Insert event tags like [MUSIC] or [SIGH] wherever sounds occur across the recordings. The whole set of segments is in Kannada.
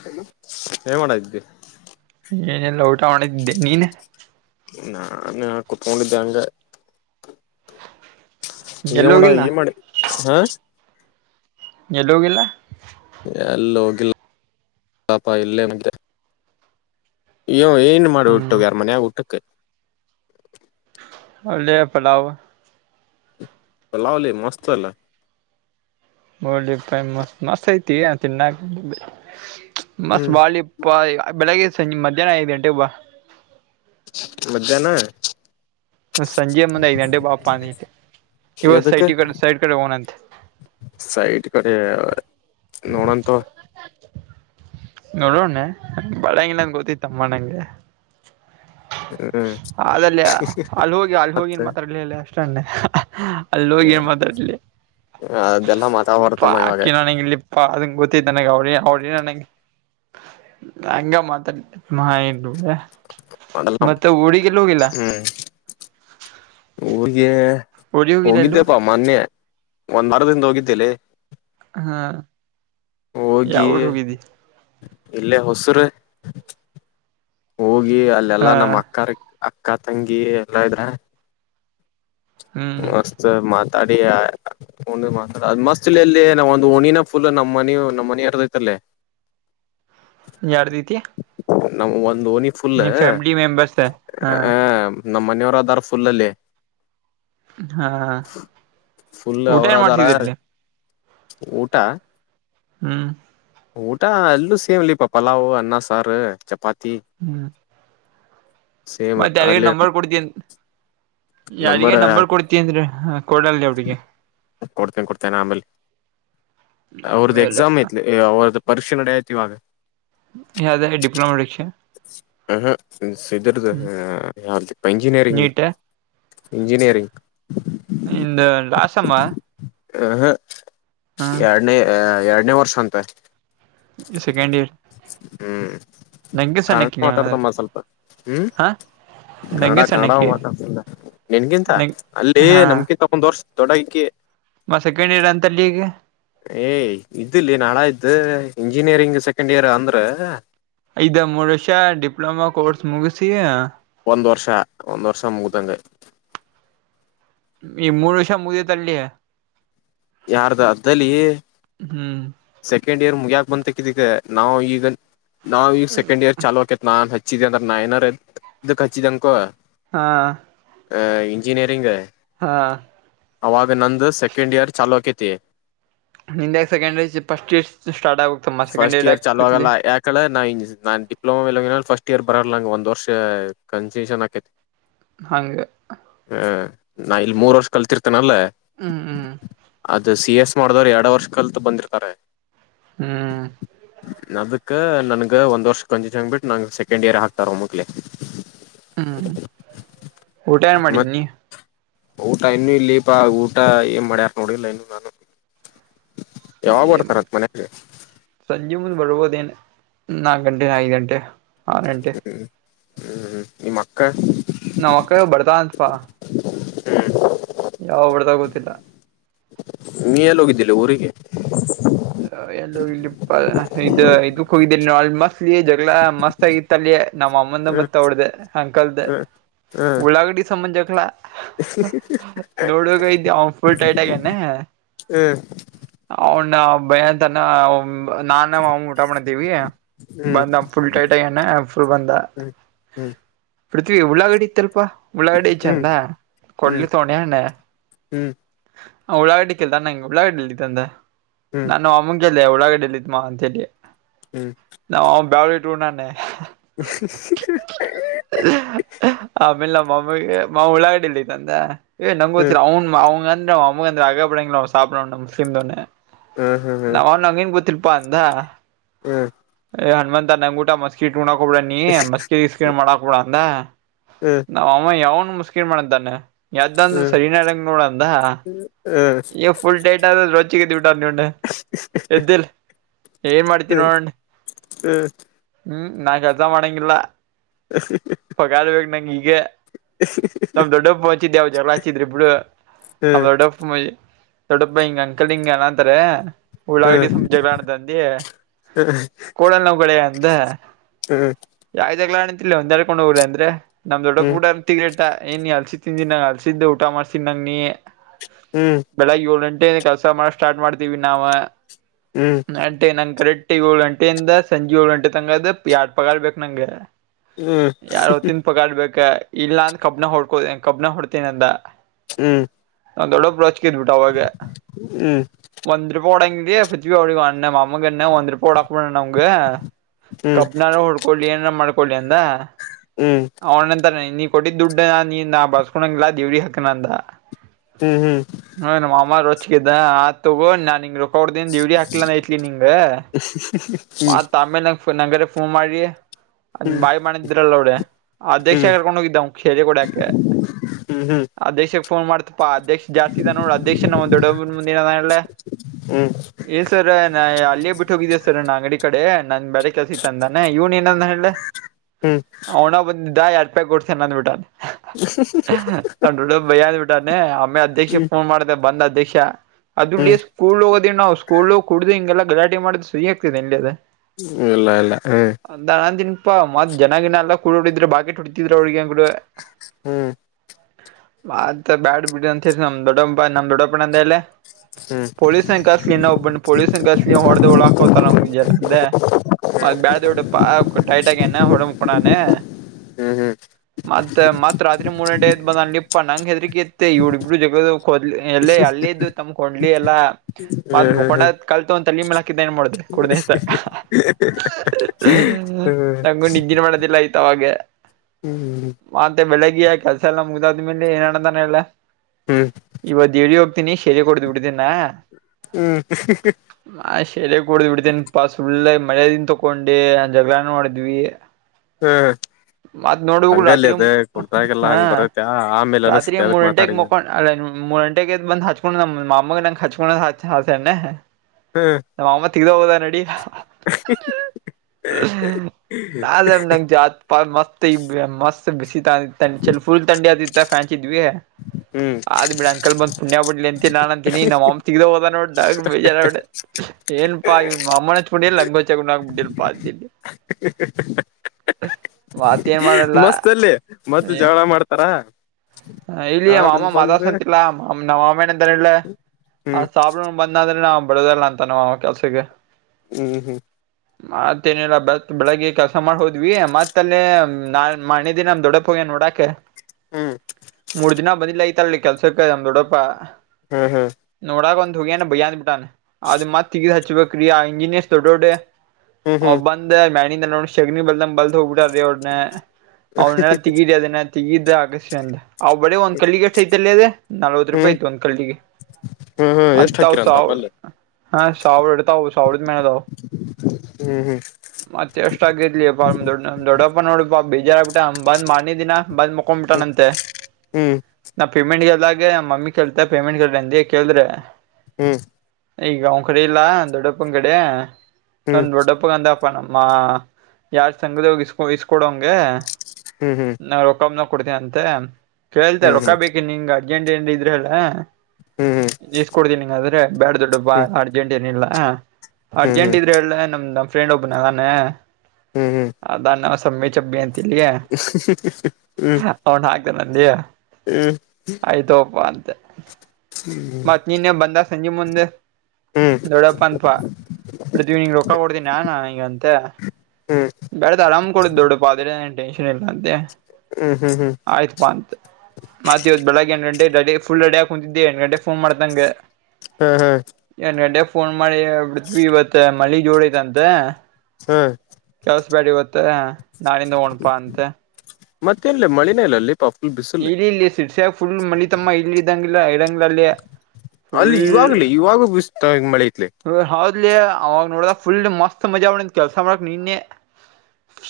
ಹಲೋ ಏನ್ ಮಾಡಕ ಹತ್ತಿ ಈಏನ ಇಲ್ಲ ಊಟ ಮಾಡಿನಿ ನೀನು ನಾನನ್ ಕುತ್ಕೊಂಡ್ದಂಗ ನೀ ಮಾಡ ಎಲ್ಲೋಗಿಲ್ಲ ಈ ಮಾಡಿ ಹಾ ಎಲ್ಲ ಹೋಗಿಲ್ಲಾ ಅಲ್ಲ ಹೋಗಿಲ್ಲ ಪಾಪ ಇಲ್ಲೇ ಮುದೆ ಯೋ ಏನ್ ಮಾಡಿ ಇಟ್ ಹ್ಮ್ ಹೋಗ್ಯಾರ್ ಮನ್ಯಾಗ ಊಟ್ಟಕ್ ಒಳ್ಳೆ ಪಲಾವ ಪಲಾವ್ ಲೆ ಮಸ್ತ್ ಅಲ್ಲ ಬೋಂಡಿ ಫ್ರೈ ಮಸ್ತ್ ಮಸ್ತ್ ಐತಿ ತಿನ್ನಕ ಮಸ್ ಹ್ಮ್ ಬಾಳಿಪ್ಪ ಬೆಳಗ್ಗೆ ಸಂಜೆ ಮಧ್ಯಾಹ್ನ ಐದು ಗಂಟೆಗೆ ಬಾ ಮಧ್ಯಾಹ್ನ ಸಂಜೆ ಮುಂದೆ ಐದಂಟೆ ಪಾಪ ಅೈತೆ ಇವಾಗ ಸೈಟ ಎದಕ್ಕೆ ಕಡೆ ಸೈಡ್ ಕಡೆ ಹೋಗಣಂತೆ. ಸೈಟ್ ಕಡೆ ನೋಡಂತ ನೋಡೋಣ್ಣೆ ಬಾಳಂಗಿಲ್ಲಂದ ಗೊತ್ತತ್ತಮ್ಮ ನಂಗೆ. ಹ್ಮ್ ಅಲ್ಲಿ ಅಲ್ಲಿ ಹೋಗಿ ಅಲ್ಲಿ ಹೋಗಿನ್ ಮತ್ತೆ ಮಾತಾಡ್ಲಿ ಅಲ್ಲ ಅಷ್ಟೊನ್ನೆ ಅಲ್ಲಿ ಹೋಗಿನ್ ಮಾತಾಡ್ಲಿಾ ಅದೆಲ್ಲಾ ಮಾತಾಡ್ಬಾರತಮ್ಮ ಇವಾಗ ಆಕಿ ನನಂಗ ಇಲ್ಲಿಪ್ಪಾ ಅದನ್ ಗೊತ್ತ ನನಗೆ ಅವ್ರಿ ಅವ. ನಂಗ ಮಾತಾ. ಮಾಡಲ್ಲ ಮತ್ತೆ. ಡಿಗೆಲೋಗಲ್ಲ. ಹ್ಮ್ ಊರಿಗೆ. ಊರಿಗೆ ಹೋಗಿಲ್ಲ ಎಲ್ಲೂ ಹೋಗಿದ್ದಪ್ಪಾ ಮಾನ್ಯ. ಒಂದ್ ಮಾರದಿಂದ ಹೋಗಿದ್ದೇಲ್ಲಿ. ಹಾ. ಹೋಗಿ. ಯಾವ ಊರ್ ಹೋಗಿದ್ದಿ ಇಲ್ಲೇ ಹೊಸರು. ಹ. ಹ ಹಾ ಅಲ್ಲೆಲ್ಲಾ ನಮ್ಮ್ ಅಕ್ಕರ. ಅಕ್ಕ ತಂಗಿ ಎಲ್ಲ ಇದ್ರ. ಹ್ಮ್ ಮಸ್ತ ಮ. ಅಡ ಮಾತಾ ಅ್ ಮಸ್ತ್ ಇಲ್ಲಿ ಅಲ್ಲಿ ನಾವ ಒಂದು ಒಣಿನ ಫುಲ್ ನಮ್ಮ ಮನ ನಮ್ಮನ ಇರದೈತಲ್ಲ. ಯಾರ್ದೀತಿ. ನಮ್ಮ್ ಒಂದು. ಧೋನಿ ಫುಲ್ ಮೆಂಬರ್ಸ್ ಹಾ ಹ. ನಮ್ಮ ಮನೆಯವರುದಾರ ಫುಲ್ ಅಲ್ಲಿ. ಹಾ ಊಟ ಏನ್ ಮಾಡ್ಸಿದಿರ್ಲ್ಲಿ. ಊಟಾ. ಹ್ಮ್. ಊಟ ಎಲ್ಲೂ ಸೇಮ್ಲ್ಲಿಪ ಪಲಾವ್ ಅನ್ನ ಸಾರು ಚಪಾತಿ. ಹ್ಮ್. ಸೇಮ್ ಮತ್ತೆ ಅಳಗೆ ಅಲ್ಲೇ ನಂಬರ್ ಕೊಡ್ತೀ. ಯಾರಿಗೆ ನಂಬರ್ ಕೊಡ್ತೀ ಅಂದ್ರಿ ಕೊಡಲ್ ಅವ್ರಿಗೆ. ಕೊಡ್ತೇನೆ ಕೊಡ್ತೇನೆ ಆಮೇಲೆ ಅವ್ರದ್ದು ಆಮೇಲೆ ಎಕ್ಸಾಮ್ ಐತ್ ಅವ್ರದ. ಪರೀಕ್ಷೆ ನಡ ಆಯ್ತಿ ಇವಾಗ. ಯಾವ್ದ ಡಿಪ್ಲೊಮಾ ಪರೀಕ್ಷೆ ಹ ಹ ಸರ್ದು ಹ್ಮ್ ಯಪ್ಪ ಇಂಜಿನಿಯರಿಂಗ್. ನೀಟ ಇಂಜಿನಿಯರಿಂಗ್. ಮ್ಮ. ಹ ಹಾ. ಎಳ್ಳೆರಾ. ಎರಡನೇ ವರ್ಷ ಅಂತ. ಸೆಕೆಂಡ್ ಇಯರ್ [UNINTELLIGIBLE] ಹ್ಮ್ ನಂಗೆ ಕನ್ನಡ ಸಣ್ಣಕಿ ಮಾತಾಡ್ತಮ್ಮ ಸ್ವಲ್ಪ ಹ್ಮ್ ಹಾ ಕನ್ನಡ ನಂಗೆ ಕನ್ನಡ ಸಣ್ಣಕಿ ಮಾತಾಡ್ತಲ್ಲ ನಿನ್ಗಿಂತ ನಂಗ್ ಅಲ್ಲಿ ಹಾ ನಮ್ಗಿಂತ ಒಂದ್ ವರ್ಷ. ತೋಡಾಯ್ಕ. ಮ ಸೆಕೆಂಡ್ ಇಯರ್ ಅಂತಲ್ಲಿ ಈಗ. ಏಯ ಇದ್ದಿಲ್ಲಿ ನಾಳ ಇದ್ದ ಇಂಜಿನಿಯರಿಂಗ್ ಸೆಕೆಂಡ್ ಇಯರ್ ಅಂದ್ರ. ಇದ ಮೂರು ವರ್ಷ ಡಿಪ್ಲೊಮಾ ಕೋರ್ಸ್ ಮುಗಿಸಿ. ಒಂದು ವರ್ಷ ಒಂದು ವರ್ಷ ಮು ತಂದೆ [UNINTELLIGIBLE] ಈ ಮೂರು ವರ್ಷ ಮುಗಿತಲ್ಲಿ. ಯಾರ್ದು ಅದ್ದಲಿ. ಹ್ಮ್. ಸೆಕೆಂಡ್ ಇಯರ್ ಮುಗ್ಯಾಕ ಬಂತಕ್ಕಿದಗ ನಾವವು ಈಗ. ನಾವವು ಈ ಸೆಕೆಂಡ್ಯರ್ ಚಲು ಆಕೇತ್ ನಾನ್. ಹಚ್ಚಿದ ಅಂದ್ರ ನಾ ನಾರ ಇದಕ್ ಹಚ್ಚಿದನ್ಕೋ. ಹಾ. ಇಂಜಿನಿಯರಿಂಗ್. ಹಾ ಅವಾಗ ನಂದು ಸೆಕೆಂಡ್ ಇಯರ್ ಚಾಲೋಕಿತ್ತು. ತ್ತೆ. ನಿಂದ ಯಾಕ್ ಸೆಕೆಂಡ್ ಪಫಸ್ಟ್. ಫಸ್ಟ್ ಇಯರ್ ಚಲುವ ಆಗಲ್ಲ ಯಾಕಳ ನ ನಾನ್ ಡಿಪ್ಲೊಮಾ. ಇ ಫಸ್ಟ್ ಇಯರ್ ಬರಲಂಗ ಒಂದ್ ವರ್ಷ ಕನ್ಸೇಷನ್ ಆಕೈತಿ. ಹಂಗ. ನಾ ಇಲ್ಲಿ ಮೂರ್ ವರ್ಷ ಕಲ್ತಿರ್ತಿ. ಅಲ್ಲ ಹ್ಮ್ ಹ್ಮ್ ಅದು- ಸಿ ಎಸ್ ಮಾಡಿದವರು ಎರಡು ವರ್ಷ ಕಲ್ತ್ ಬಂದಿರ್ತಾರೆ. ಹ್ಮ್. ನನ್ಗೆ ಒಂದ್ ವರ್ಷ ಕಂಜಿ ಹಂಗ್ ಬಿಟ್ಟು ನಂಗ್ ಸೆಕೆಂಡ್ ಇಯರ್ ಹಾಕ್ತಾರ ಮಕ್ಳಿಗೆ. ಹ್ಮ್ ಊಟ ಏನ್ ಮತ್ ಮಾಡಿದೀನಿ. ಊಟ ಇನ್ನುೂ ಇಲ್ಲಿಪಾ ಊಟ ಏನ್ ಮಾಡ್ಯಕ್ ನೋಡಿಿಲ್ಲ ಇನ್ನು ನಾನು. ಯಾವಾಗ ಬರ್ತಾರ ಮನಗೆ. ಸಂಜೆ ಮುಂದೆ ಬರ್ಬೋದೇನು ನಾಕ್ ಗಂಟೆ ಐದು ಗಂಟೆ. ಆರ್ಗಂಟೆ. ಹ್ಮ್ ಹ್ಮ್. ನ ಮಕ್ಕಳೋ ಬರ್ತಾ ಅಪ್ಪಾ. ಹ್ಮ್. ಯಾವ ಬಡ್ದ ಗೊತ್ತಿಲ್ಲ. ಮ ಎಲ್ಲೋಗಿದ್ದಿಲ್ಲ ಊರಿಗೆ. ಎಲ್ಲೋಇಲ್ಲಿಪ್ಪ ಇದ ಇದಕ್ ಹೋಗಿದ್ದೇ ಅ ಮಸ್ತ್ಲಿ ಜಗಳ ಮಸ್ತ್ ಆಗಿತ್ತ ಅಲ್ಲಿ ನಮ್ಮ ಅಮ್ಮನ ಹ್ಮ್ ಮತ್ತ ಅವ್ಳದ್ ಅಂಕಲ್ದ ಹ್ಮ್ ಉಳ್ಳಾಗಡಿ ಸಂಬಂದ್ ಜಗಳ. ನೋಡಕ ಆಗೀತ್ನಿ ಅವ ಫುಲ್ ಟೈಟ್ ಅಗ್ಯಾನ್ ಅವ್ಳ್ನ ಅವ್ ಬಯಂತಾನ್ ಅವ್ ನಾನ ಅವು ಊಟ ಮಾಡಾತೀವಿ ಹ್ಮ್ ಬಂದ ಫುಲ್ಲ್ ಟೈಟ್ ಆಗ್ಯಾನ್ ಫುಲ್ ಬಂದ. ಹ್ಮ್ ಪೃಥ್ವಿ ಉಳ್ಳಾಗಡ್ಡಿ ಇತ್ತಲ್ಪಾ. ಉಳ್ಳಾಗಡ್ಡಿ ಹ್ಮ್ ಚೆಂಡ್ [UNINTELLIGIBLE] ಹ್ಮು ಉಳ್ಳಾಗಡ್ಡಿ [UNINTELLIGIBLE] ಉಳ್ಳಾಗಡ್ಡಿ ಎಲ್ಲಿ ತಂದ್. ಹ್ಮ್ ಹ್ಮ್ ಹ್ಮ್ ಹ್ಮ್ ಹ್ಮ್ ಹ್ಮ್ ಹ್ಮ್ ಹ್ಮ್ ಹ್ಮ್ ಹ್ಮ್ ನಾನು ಅಮ ಇಲ್ಲಲೇ ಉಳ್ಳಾಗಡ್ಡಿ ಎಲ್ಲಿದ್ ಮಾವಂತೇಲಿ. ನಾವ್ [UNINTELLIGIBLE] ರೂ ನಾನೇ. ಆಮೇಲೆ [UNINTELLIGIBLE] ನಮ್ಮ ಮಮ್ಮಿಗೆ ಮಾವ್ ಉಳ್ಳಾಗಡ್ಡಿ ಎಲ್ಲಿ ತಂದ್. ಏ ನಂಗೋತ್ತಿಲ್ಲ ಅವ್ನ್ ಅವ್ನ್ ಮ್ಯಾಲ್ ಅಮ್ಮಗ್ [UNINTELLIGIBLE] ಹ್ಮ್ ಹ್ಮ್ ಹ್ಮ್ ನಾವ್ ಅವ್ನ್ ನಮಗೇನ್ ಗೊತ್ತಿಲ್ಲ. ಪದ್ದ್ ಅ ಎ ಹನುಮಂತ ಅಣ್ಣ ನಂಗ್ ಊಟ ಮಸ್ಸಿ. ಉಣ್ಣಾಕ್ ಹೋಗುನು ಅನ್ನಿ ಮಸ್ಕಿ ಇಸ್ಕಿ ಏನ್ ಮಾಡಾಕ್ ಹೋಗಬ್ಯಾಡ ಅಂದಾ. ನಮ್ಮ ಅಮ್ಮ ಯಾವನ್ ಮುಶಕಿಲ್ ಮಾಡಿದ್ದಾನೆ. ಯಾವ್ದ ಅಂದ್ರ ಸರಿನ ಇರಾಂಗಿಲ್ಲ ನೋಡಂದ ಹಾ. ಈಗ್ ಫುಲ್ ಡೇಟ್ [UNINTELLIGIBLE] [UNINTELLIGIBLE] [UNINTELLIGIBLE] ಎದ್ದ ನಿಲ್ಲ್ ಏನ್ ಮಾಡ್ತಿ [UNINTELLIGIBLE] ಹ್ಮು. ನಾಕ ಅಜಾ ಮಾಡಾಂಗಿಲ್ಲ. [UNINTELLIGIBLE] ನಂಗ್ ಈಗ್ [UNINTELLIGIBLE] [UNINTELLIGIBLE] ದೊಡ್ಡಪ್ಪಾ ಹಿಂಗ್ ಅಂಕಲ್ ಹಿಂಗ ಅನಾತರ್. ಉಳ್ಳಾಗಡಿ ಸಂಬಂಧ ಜಗಳಾಡತಿ ಅಂದಿ [UNINTELLIGIBLE] ಅಂದ್ ಯಾಕ ಜಗಳಾ ಆಡ್ ಇಲ್ಲ ಒಂದ್ಯಾಡ್ಕೊಂಡ ಹೋಗ್ರ ಅಂದ್ರ ನಮ್ ಹ್ಮ್ ಹ್ಮ್ ದೊಡ್ಡಪ್ಪಗೂಡ ಅಂತ ತಿಗಿಟ ಏನ್ ನೀ ಅಲ್ಸ ತಿಂದನ್ ಅಲಸಿದ್ದ ಊಟ ಮಾಡ್ಸಿ ನಂಗ ನೀ. ಹ್ಮ್ ಬೆಳಗ್ ಯೋಳ ಎಂಟ್ ಕೆಲ್ಸ ಮಾಡ ಸ್ಟಾರ್ಟ್ ಮಾಡ್ತೀವಿ ನಾವ ಹ್ಮ್ ನಟೇ ನಂಕರೆ ಎ ಏಳು ಗಂಟೆಯಿಂದ ಸಂಜೆ ಏಳು ಗಂಟೆ ತಂಗದ ಯಾಡ್ ಪಗಾರ್ ಬೇಕ್ ನಂಗ ಹ್ಮ್ ಯಾಡ್ ಹೊತ್ತಿನ ಪಗಾರ್ ಬೇಕ್. ಇಲ್ಲ ಅಂದ ಕಬ್ಬನ್ಯಾಗ ಹೊಡ್ಕೊ ಕಬ್ಬನ್ಯಾಗ ಹೊಡಿತೀನಿ ಅಂದ. ಹೂ ದೊಡ್ಡಪ್ಪ ರೊಚ್ಛ ಈದ್ದ ಬಿಟ್ಟ ಅವಾಗ ಒಂದ ರೂಪಾಯಿ ಕೊಡಂಗೀಲ್ಲ [UNINTELLIGIBLE] ನಮ್ಮ ಮಾಮಗ ಅನ್ಯ ಒಂದ ರೂಪಾಯಿ ಕೊಡಾಕ್ ಹೋಗ್ಬ್ಯಾಡ್ ಅನ್ನ ಅವ್ನ್ಗ. ಗ ಹ್ಮ್ ಹ್ಮ್ ಕಬ್ನಾನಗ ಹೊಡ್ಕೊಳ್ಳಿ ಏನರ್ ಮಾಡ್ಕೊಳ್ಳಿ [UNINTELLIGIBLE] ದ ಅವ ಏನೆಂತಾನ ನೀನ್ ಕೊಟ್ಟಿದ್ದು ದುಡ್ಡ್ ನೀ ನಾ ಬಳಸಿಕೊನಗಿಲ್ಲ, ದೇವರಿಗಿ ಹಾಕ್ಕಿನಂದ. ಹ್ಮ್ ಹ್ಮ್ ಹ್ಮ್ ಹ್ಮ್ ಹ್ಮ್ ಹ್ಮ್ ಹ ನಮ್ಮ ಮಾಮರ ರೊಚ್ಚಿ ಕಿದ್ದ ಆ ತೊಗೊ ನಾ ನಿಂಗ್ ರೊ ಕೊಡ್ತೀನಿ ದೇವರಿಗ ಹಾಕ್ಲಿಲ್ಲ್ ಅಂದ್ರ ಐತ್ಲೆ ನಿಂಗ, ಮತ್ ಆಮ್ಮೇಲ ನನ್ಗರೆ ಫೋನ್ ಮಾಡಿ ಅ ಬಾಯಿ ಮಾಡಿದ್ರಲ್ಲ ನೋಡೆ ಅಧ್ಯಕ್ಷ ಹ್ಮ್ ಕರ್ಕೊಂಡ್ ಹೋಗಿದ್ದ ಕೆ ರಿಗಿ ಒಡೆಕ್ಕ. ಅಧ್ಯಕ್ಷ ಫೋನ್ ಮಾಡ್ತು ಎಪ್ಪಾ ಅಧ್ಯಕ್ಷ ಜಾಸ್ತಿ ಜನ ನೋಡಿ ಅಧ್ಯಕ್ಷ ನೆ ನಮ್ಮ ದೊಡ್ಡಪ್ಪನ ಮುಂದೆಳನಲ್ಲ, ಹ್ಮ್ ಇಲ್ಲ ಸರ್ ನಾ ಅಲ್ಲೇ ಬಿಟ್ಟ ಹೋಗಿದೇ ಸರ್ ನಾ ಅಂಗಡಿ ಇಕಡೆ ನಾನ್ ಬೇರ್ಯಾ ಕೆಲಸ ಇತ್ತ ಅಂದಾನ್ ಇವನ್ ಏನ ಅಂದಾನ್ ಹೇಳ್ಲೆ ಹ್ಮ್ ಹ್ಮ್ ಅವ್ನ ಬಂದಿದಾ ಕೊಡ್ಸ್ಯಾನ್ ಅಂದ ಬಿಟ್ಟಾನ್. ಅವ್ನ ನೋಡಿದರ ಭಯಾ ಆ [UNINTELLIGIBLE] ಒಮ್ಮೆ ಅಧ್ಯಕ್ಷ ಹ್ಮ್ ಫೋನ್ ಮಾಡಿದ ಬಂದ ಅಧ್ಯಕ್ಷಾ ಅದುಲ್ಲೇ ಸ್ಕೂಲ್ ಓದಿ ನಾವು ಸ್ಕೂಲ್ ಕುಡಿದು ಹಿಂಗೆಲ್ಲ ಗಲಾಟಿ ಮಾಡಿದರ ಸರಿ ಆಕ್ತದ ಎನ್ಲೆ ಅದ. ಇಲ್ಲ ಇಲ್ಲ ಹೇ ಪ್ಪಾ ಮತ್ ಜನಾಗಿನ ಎಲ್ಲ ಕೊಡುದಿದ್ದರು ಪಾಕಿಟ್ ಹೊಡತಿದ್ರ ಅವರಿಗೆ ಅಂದುಬಿಡುವೆ ಹು ಬಾ ಮತ್ ಬ್ಯಾಡ್ ಬುಡು ಅಂತ ಹೇಳಿ ನಮ ದೊಡಪ್ಪಾ ದೊಡಪ್ಪನಂತೆ ಹೇಳೆಲೆ ಹ್ಮ್ ಪೊಲೀಸನ್ ಕರೆಸಿ ಇನ್ನೊಬ್ಬನ ಪೊಲೀಸನ್ ಕರೆಸಿ ಹೊಡೆದು ಒಳಕಾದ್ ಮುಂಜಾನೆಂದ ಮತ ಬ್ಯಾಡ ದೊಡಪ್ಪ ಟೈಟ್ ಆಗೆನ ಹೊರಗಮಕೊಂಡನ ಹ್ಮ್ ಹ್ಮ್ ಮತ್ತ ಮತ್ ರಾತ್ರಿ ಮೂರ ಗಂಟೆಕ್ಕ ಹ ಎದ್ದಬಂದನ್ಲೆಪ್ಪ ನಂಗೆ ಹೆದ್ರಿಕೆ ಮತ್ ಇವರಿಬ್ಬರ ಜಗಳ ಕೊಡ್ಲೆ ಅಲೆ ಅಲ್ಲಿದ್ದು ತಂದಕೊಂಡ ಅಲ್ಲಿ ಎಲ್ಲಾ ಮತ್ ಹ್ಮ್ ಹ್ಮ್ ಹ್ಮ್ ಮಕ್ಕೊಂಡಾಗ ಕಲ್ಲುತಕೊಂಡು ತಲ್ಲಿ ಮೇಲೆ ಹಾಕಿದ್ರೆ ಏನ್ ಮಾಡೋದು [INAUDIBLE] ಹ್ಮ್ ಹ್ಮ್ ತಕೊಂಡಿ ದಿನ ಮಾಡದಿಲ್ಲ ಐತೆ ಅವಾಗೆ ಮತ್ತೆ ಬೆಳಿಗ್ಗೆಯ ಕೆಸ ಎಲ್ಲ ಮುಗ್ದಾದ್ಮೇಲೆ ಏನ್ಮಾದ್ದು ನೆಲ್ಲೇ ಇವತ್ತು [INAUDIBLE] ನೀ ಹೊಡೆದು ಆ ಸಲಕೊತ ಬಿಡ್ತೇನೆ ಪ್ಪ ಸುಳ್ಳ ಮಳೆ ದನ್ ತಕೊಂಡಿ ಜಗಳನ್ನು ಆಡಿದ್ವಿ ಹ್ಮ್ ಮತ್ ನೋಡ್ಬೇಕ ರಾತ್ರಿ ಕುಡ್ದಾಗೆಲ್ಲ ಹ ಹಂಗ್ ಬರತ್ತ ಆಮೇಲೆ ರಾತ್ರಿ ಅನಸುತ್ತೆ ಅದಕ್ ಮೂರ್ ಗಂಟೆಗೆ ಮಾತಾಡಿದ ಮಕೊಂಡ್ ಅ ಮೂರ್ಂಟೆಗ ಎದ್ದು ಬಂದ್ ಹಚ್ಕೊಂಡ್ ನ ಮಾ ನಮಗೆ ನಂಗೆ ಹಚ್ಚಿಕೊಂಡು ಹೌದೇನೇ ಹ್ಮ್ ತಿಗ್ದೆ ಹೋದ ನೆಡಿ ಜತ್ ಮತ್ ಈ ಮತ್ ಬಿಸಿತ ಫುಲ್ ತಂಡಿ ಆದಿ ಫ್ಯಾನ್ ಹ್ಮ್ ಆದ್ ಬಿಡಿ ಅಂಕಲ್ ಬಂದ್ ಪುಣ್ಯ ಬಿಡ್ಲಿ ಅಂತಿ ನಾನನ್ ಅಂತಿನಿ ನಮ್ಮ್ಮ್ಮ ತಗ್ದ ಹೋದ ನೋಡ್ನ ಬೇಜಾರ ಆಗ್ಬಿಟ್ಟಿದೆ ಏನ್ ಪ್ಪ ಅಮ್ಮನ ಮುಡಲ್ಲ ಲಂಗವ ಚೆಕ ಇಲ್ಲಪ್ಪ ಅಂತಿದೆ [UNINTELLIGIBLE] ಮಾತ್ ಏನ್ ಮಾಡಲ್ಲ ಮಸ್ತ ಅಲ್ಲಿ ಮತ್ತ ಜಳ ಮಾಡ್ತಾರ ಇಲ್ಲಿಯ ಆಮೇಲೆ ಮಾಮ ಬಂದು ಮಾತಾಡ್ತಿಸ್ತಿಲ್ಲ ನಮ್ಮ ಅಮ್ಮ ಏನಂತಾರೆಲೇ ಹ ಹ್ಮ್ ಸಾಬ್ರುಆವ ಬಂದ ಅಂದ್ರೆ ನಮ್ಮ ಅಮ್ಮ ಬಿಡೋದಿಲ್ಲ ಅಂತಾನೆ ಅವ್ನ್ ಕ್ಲಾಸಿಗೆ ಹೂ ಹೂ ಮತ್ತೇನಿಲ್ಲ ಬತ್ ಬೆಳಗ್ಗೆ ಕೆಲಸ ಮಾಡ್ ಹೋದ್ವಿ ಮತ್ತ ಅಲ್ಲೇ ನಾ ಮಣ್ಣಿ ದಿನ ದೊಡ್ಡಪ್ ಗೆ ನೋಡಕೆ ಹ್ಮ್ ಮೂರ ದಿನ ಬಂದಿಲಾಯ ಲ್ಲಿ ಕೆಲ್ಸಕ್ಕೆ ನಮ್ ದೊಡ್ಡಪ್ಪ ಹ್ಮ್ ಹ್ಮ್ ನೋಡಾಗ ಒಂದ ಹೋಗನ ಬ್ಯಾನ್ ನಿಂತನ್ ಅದ್ ಮತ್ತ ತಗಿದ್ ಹಚ್ಚಬೇಕು ಪ್ರ್ರಿಯಾ ಇಂಜಿನಿಯರ್ಸ [UNINTELLIGIBLE] ಹ್ಮ್ ಹ್ಮ್ [UNINTELLIGIBLE] ನಿಂದು ನೋಡಿ ಶಗನಿ ಬಲ್ ಬಲ್ದ ಹೋಗ್ಬಿಟಿ [UNINTELLIGIBLE] [UNINTELLIGIBLE] ಚಂದ ಅವ ಬಳಿ ಒಂದ್ ಕಳ್ಳಿಗೆ ಎಷ್ಟ ಐತಲೆ ಆದ ನಲ್ವತ್ ಹ್ಮ್ ರೂಪಾಯಿ ಐತ್ ಒಂದ್ ಕಲ್ಲಿಿಗೆ ಹ್ಮ್ ಹ್ಮ್ ಎಷ್ಟ್ ಅಂತ ಹಾಕಿರಂತ ಸಾವಿರ ಕಲ್ಲು ಹ ಸಾವಿರ ಇಡ್ತಾವ ಸಾವಿರದ ಮ್ಯಾಲ ಅದಾವ ಹ್ಮ್ ಹ್ಮ್ ಮತ್ತೆಷ್ಟ ಆಗರ್ಲಿ ದೊಡ್ ದೊಡ್ಡಪ್ಪ ನೋಡಾ ಬೇಜಾರ ಆಗಿ ಬಿಟ್ಟಟ ಅ ಬಂದ ಮಾರಾನೆ ದಿನಾ ಬಂದ್ ಹ್ಮ್ ಮಕ್ಕೊಂಡ್ಬಿಟ್ಟನಂತ ಹ್ಮ್ [UNINTELLIGIBLE] [UNINTELLIGIBLE] ಹ್ಮ್ ಈಗ ಅವ್ನ ಕಡೆ ಇಲ್ಲ ದೊಡ್ಡಪ್ಪನ ಕಡೆ ಹ್ಮ್ ನಾನು ದೊಡ್ಡಪ್ಪ ಪಾ ಅಂದ ಪ್ಪ ನಮ್ಮ ಯಾರ್ ಸಂಗದ ಇಸ್ಕ ಇಸ್ಕೊಡಗೆ ಹ್ಮ್ ನಾಲಕಂ [UNINTELLIGIBLE] ಥೇ ಕೇಳ್ತ ಹ್ಮ್ ರೊಕ್ಕಾ ಹ್ಮ್ ಹ್ಮ್ ಬೇಕಿ ನಿಂಗ ಅರ್ಜೆಂಟೀನ್ ಇದ್ರ ಅಲ್ಲ ಹ್ಮ್ ಹ್ಮ್ ನೀಸ್ ಕೊೊಡ್ತೀನಿಂಗ ಅ ಆದ್ರೆ ಬ್ಯಾಡ ದೊಡ್ಡಪಾ ಅರ್ಜೆಂಟ್ ಏನಿಲ್ಲ ಹಾ ಅರ್ಜೆಂಟ್ ಹ್ಮ್ ಹ್ಮ್ ಹ್ಮ್ ಹ್ಮ್ ಹ್ಮ್ ಇದ್ರೆ ಎಲ್ಲ ನಮ್ದ ಫ್ರೆಂಡ್ ಒಬ್ಬ ನಾದಾನೆ [UNINTELLIGIBLE] [UNINTELLIGIBLE] [UNINTELLIGIBLE] ಹ್ಮ್. ಆಯತಪ್ಪ ಅಂತ. [UNINTELLIGIBLE] ಮತ್ ನಿನ್ನೆ ಬಂದ ಸಂಜಿ ಮುಂದ. ಹ್ಮ್ ದೊಡ್ಡಪ್ಪ ಅಂತಪಾ ಬಿಡ್ತವಿಂಗ ರೊಕ್ಕ ಕೊಡ್ತಿ ನಾನ್ ನನಗ ಅಂತ ಹ್ಮ್ ಬ್ಯಾಡ್ದ ಆರಾಮ್ ಕೊಡ ದೊಡ್ಡಪ್ಪಾ ಅ ಟೆನ್ಶನ್ ಇಲ್ಲ ಅಂದೇ. ಹ್ಮ. ಆಯ್ತ್ಪಾ ಅಂತತ್ ಮತ್ತ ಇವತ್ತು ಬೆಳಗ್ಗೆ ನ [UNINTELLIGIBLE] ಹ್ಮ್, ಹ್ಮ್ ಮಳಿ ಆಗಿಬಿಡ್ತು ಇವತ್ತೆ. ಮಳ್ಳಿ ಜೋರ್ ಐತೆ ಅಂತೆ. ಹ್ಮ್. ದಸ ಬ್ಯಾಡ ಇವತ್ತ. ನಾಳಿಂದ ಉಣಪಾ ಅಂತ ಮತ್ತೆನ್ಲೆ ಮಳಿನೆ ಇಲ್ಲಲ್ಲಿ. ಇಲ್ಲಿ ಇಲ್ಲಿ ಸಿಡ್ಸೆ ಫುಲ್ ಮಳಿತಮ್ಮ ಇಲ್ಲಿ. ಇದಂಗಿಲ್ಲಂಗ ಅಲ್ಲಿ ಇವಾಗ್, ಇವಾಗ, ಬಿ ತಗ ಮಳಿ ಐತ್ಲಿ ಹ್ಮ ಹೌ ಅವಾಗ ನೋಡ ಫುಲ್ ಮಸ್ತ್ ಮಜಾ ಮಾಡ ಕೆಲಸ ಮಾಡಕ್ ನಿನ್ನೆ.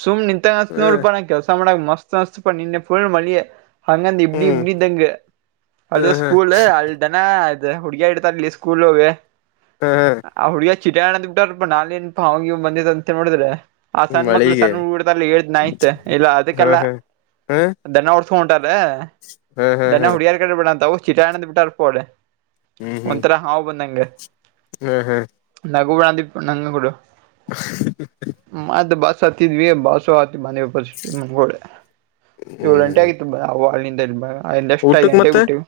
ಸುಮ್ಮ್ ನಿಂತಂ ಹ್ಮ್ ನೋಡ್ಡಿಪಾ ಕೆಲಸ ಮಾಡಕ್ ಮಸ್ತ್. ಮಸ್ತ್ ಮಸ್ತ್ ಪ ನಿನ್ನೆ ಫುಲ್ ಮಳಿ. ಹಂಗ ಅಂತ ಇಬ್ ಹ್ಮ್ ಇಡಿದಂಗ ಅಳದ ಹ್ಮ್ ಹ್ಮ್ ಸ್ಕೂಲ್ ಅಲ್ದಾನ ಅದೇ ಹುಡುಗೀರ ಇಡ್ತಾರಲಿ ಸ್ಕೂಲ್ ಒಳಗ. ಹಾ ಹಾ ಆ ಹುಡಿಯ ಚಿಟ ಹಣ್ಣ್ ಬಿಟ್ಟಾರ್ರಪ್ಪಾ ನಾ ಏನ್ಪಾ ಹಾವ ಬಂದಿದ ಅಂತ ಹೇಳ ಮಾಡಿದ್ರೆ. ಆ ಸಣ್ಣ ಮಕ್ಳು ಮಳಿಗೆ ಸಣ್ಣ ಹಊಡದಲ್ಲಿ ಎಟತ್ ನೈನ್ತ್ ಇಲ್ಲ ಹಾ ಅದಕ್ಕೆಲ್ಲ ಹಾ ಹಾ ದನರ್ [UNINTELLIGIBLE] ಹಾ ಹಾ ದನ್ನ ಹಾ ಹುಡುಗ್ಯಾರ್ ಕಡೆ ಬೇಡ ಅಂತ. ಚಿಟಾನಂದ ಬಿಟಾರ್ ಪೆ ಒಳೆ ಒಂಥರ ಹಾವ ಬಂದಂಗ. ಹ್ಮ್ ಹ್ಮ್ ನಗು ಬಡ ಅ ನಂಗ ಕೊಡು ಮದ ಬಸ್ ಸತ್ಯೀವಿ ಬಸು ಮನೆವಿ [INAUDIBLE] ಏಳು ಗಂಟೆ ಹ್ಮ್ ಆಗಿತ್ತುವು ಹಿಂದ [UNINTELLIGIBLE] ಅದಂದ ಎಷ್ಟ ಐದು ಊಟಕ್ ಗಂಟೆೇಗ್ಬ ಮತ್ತೆ ಬಿಟ್ಟೇವು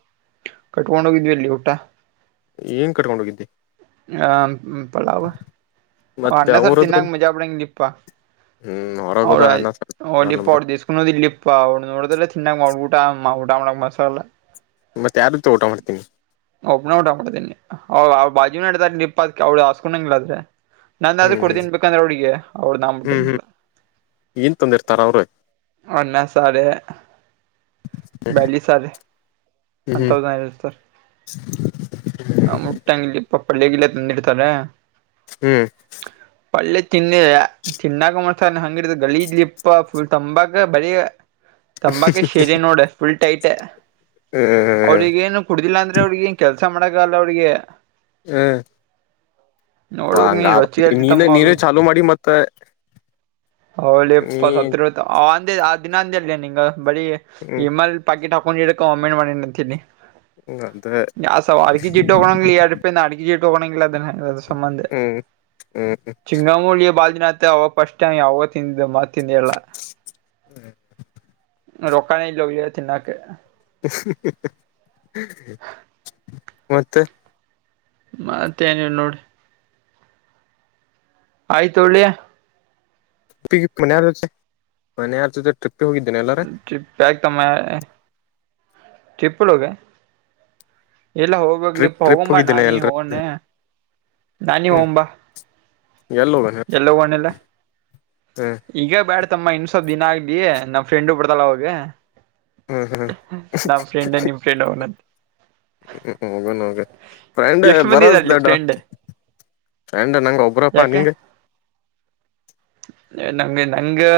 ಕಟ್ಕೊಂಡ ಹೋಗಿದ್ವಿ ಅಲ್ಲಿ ಊಟ ಏನ್ ಕಟ್ಕೊಂಡು ಹೋಗಿದ್ದೀ ಹ ಪಾಲವ ಮತ್ತೆ ಅನ್ನ ಸರ್ ಅವರದ್ರ ತಿನ್ನಂಗ ಮಜಾ ಬಿಡ ಪ್ಪ ಹ್ಮ್ ಅವ್ರ ಹೊರಗೋದಾಗ ಅನ್ನ ಸಾರ್ ಆಗಲ್ಲ ಬಿಡು ಈಸ್ಕೊಂಡು ಕೊಂಡದ್ ಇಲ್ಲಿಪ್ಪ ಅವ್ರು ನೋಡ್ದಲ್ಲ ಚೆನ್ನಾಗಿ ಮಾಡ್ಬಿಟ್ಟು ಊಟಮ್ಮ ಊಟ ಮಾಡಣ ಮಸಾಲೆ ಮತ್ತೆ ಯಾರ ಜೊತೆ ಊಟ ಮಾಡ್ತೀನಿ ಒಬ್ಬನೇ ಊಟ ಮಾಡಿದೀನಿ ಅನ್ಡತಾರೆ ನಿಪ್ಪ ಅ ಅವಳ ಹಸ್ಕೊಂಡಂಗಿಲ್ಲ್ರೆ ನಂದಾದ್ರೂ ಹ್ಮ್ ಹ್ಮ್ ಕೊಡ್ದನ್ ಬಂದ್ರೆ ಅವಳಿಗೆ ಅವ್ಳದು ನಾನು ಹ್ಮ್ ಹ್ಮ್ ಮುಟ್ಟಗಿಲ್ಲ ಏನ್ ತಂದಿರ್ತಾರ ಅವ್ರು ಅನ್ನ ಸಾರೆ ಹ್ಮ್ ಬ್ಯಾಲ ಸಾರ ಹ್ಮ್ ಅಂತದೇ ಇರುತ್ತೆ ಮುಟ್ಟಗಿಲ್ಲ ಪಲ್ಯಗಿಲ್ಲ ತಂದಿರ್ತಾರ ಹ್ಮ್ ಪಳ್ಳಿ ತಿನ್ನಿದೆ ತಿನ್ನಾಗ ಮಾಡ್ತಾರ ಹಂಗ ಗಲೀಜ್ ಯಪ್ಪಾ ತಂಬಕ ಬರೀ ತಂಬಾಕೆ ಸೇರಿ ನೋಡ ಫುಲ್ ಟೈಟ್ ಹ್ಮ್ ಅವ್ರಿಗ ಏನು ಕುಡುದಿಲ್ಲ ಅಂದ್ರೆ ಅವ್ರಿಗೆ ಏನ್ ಕೆಳ್ ಚೆನ್ನಾಗಿ ಮಾಡೋಕೆ ಆಗಲ್ಲ ಅವ್ಳಿಗೆ ಹಾ ಪಾ ನೋಡ್ಬೇಕ್ ಹಂಗ ನೀ ರೊಚ್ಚಿ ಹೇಳ್ತಿತ್ತಮ್ಮ ನೀನೆ ಅವ್ರ ನೀರ ಚಾಲುೂ ಮಾಡಿ ಮತ್ತೆ ಹೌಳಿಪ್ಪ ಸತ್ ಆ ಆ ದಿನಾಂದಲ್ಲ ನಿಗ ಬರಿ ಹ್ಮ್ ಇಮಲ್ ಪಾಕಿಟ್ ವೊಮಿಟ್ ಮಾಡಿ ನಿಂತೀನಿ ಅದ [INAUDIBLE] ಅಡಿಗಿ ತಗೊಂಡ್ ಹಿಂಗ್ಲದ್ದೇನೆ. ದು ಸಂಬಂಧ ಹ್ಮ್ ಹ್ಮ್ ಚಿಂಗಾಮೂಳಿಯ ಬಾಲ್ ಅವಾಗ ಫಸ್ಟ್ ಟೈಮ್ ಯಾವಾಗೋ ತಿಂತಿದ್ದು ಮ ತಿಂದಿಲ್ಲ. ರೋಕನೆ ಇಲ್ಲೋ ಇವ್ಯ ತಿನ್ನಕೆ. ಹ್ಮ್ ಹ್ಮ್ ಹ್ಮ್ ಮತ್ತ ಮತ್ತೇ ನೀವು ನೋಡಿ ಆಯ್ತು ಒಳ್ಳಿ ಪ್ಪಿ ಪ್ ಮನಿಯವರ ಜೊತೆ ಟ್ರಿ ಟ್ರಿಪ್ ಯಾಕ್ ತಮ್ಮ ಟ್ರಿಪ್ ಒಳಗ ಎಲ್ಲ ಟ್ರಿಪ್ ಹೋಗ್ಬೇಕ್ಲೇಪ್ಪ ಟ್ರಿಪ್ ಹೋಗಂಬಾ ಹೋಗಿದ್ದೇನೆ ನಾನಿ ಎಲ್ರ ಹೋಗಣ ನಾನಿ ಹ್ಮ್ ಹೋಗಂಬಾ. ಎಲ್ಲಿ ಹೋಗೋಣ ಎಲ್ಲೋ ಒಣಲ್ಲೆ ಹ್ಮ್ ಈಗೆ ಬ್ಯಾಡ್ ತಮ್ಮ ಇನ್ ಸ್ವಪ್ ದಿನ ಆಗ್ಲಿ ನಾವ್ ಫ್ರೆಂಡು ಬರ್ತಾಳ್ ಅವಾಗ ಹ್ಮ್ ನಮ್ಮ ಫ್ರೆಂಡ್ ನಿಮ್ ಫ್ರೆಂಡ್ ಅವನ ಹ್ಮ್ ಹೋಗನ್ ನೋಗ್ ಫ್ರೆಂಡ್ ಎಷ್ಟು ಮಂದಿ ಬರಸ ಇದಾರ್ಲಿ ದಡ್ಡ ಫ್ರೆಂಡ್ ಫ್ರೆಂಡ್ ನಂಗ ಒಬ್ರಪ್ಪಾ ಯಾಕ ನಿಂಗ್ ನಂಗೆ ನಂಗಾ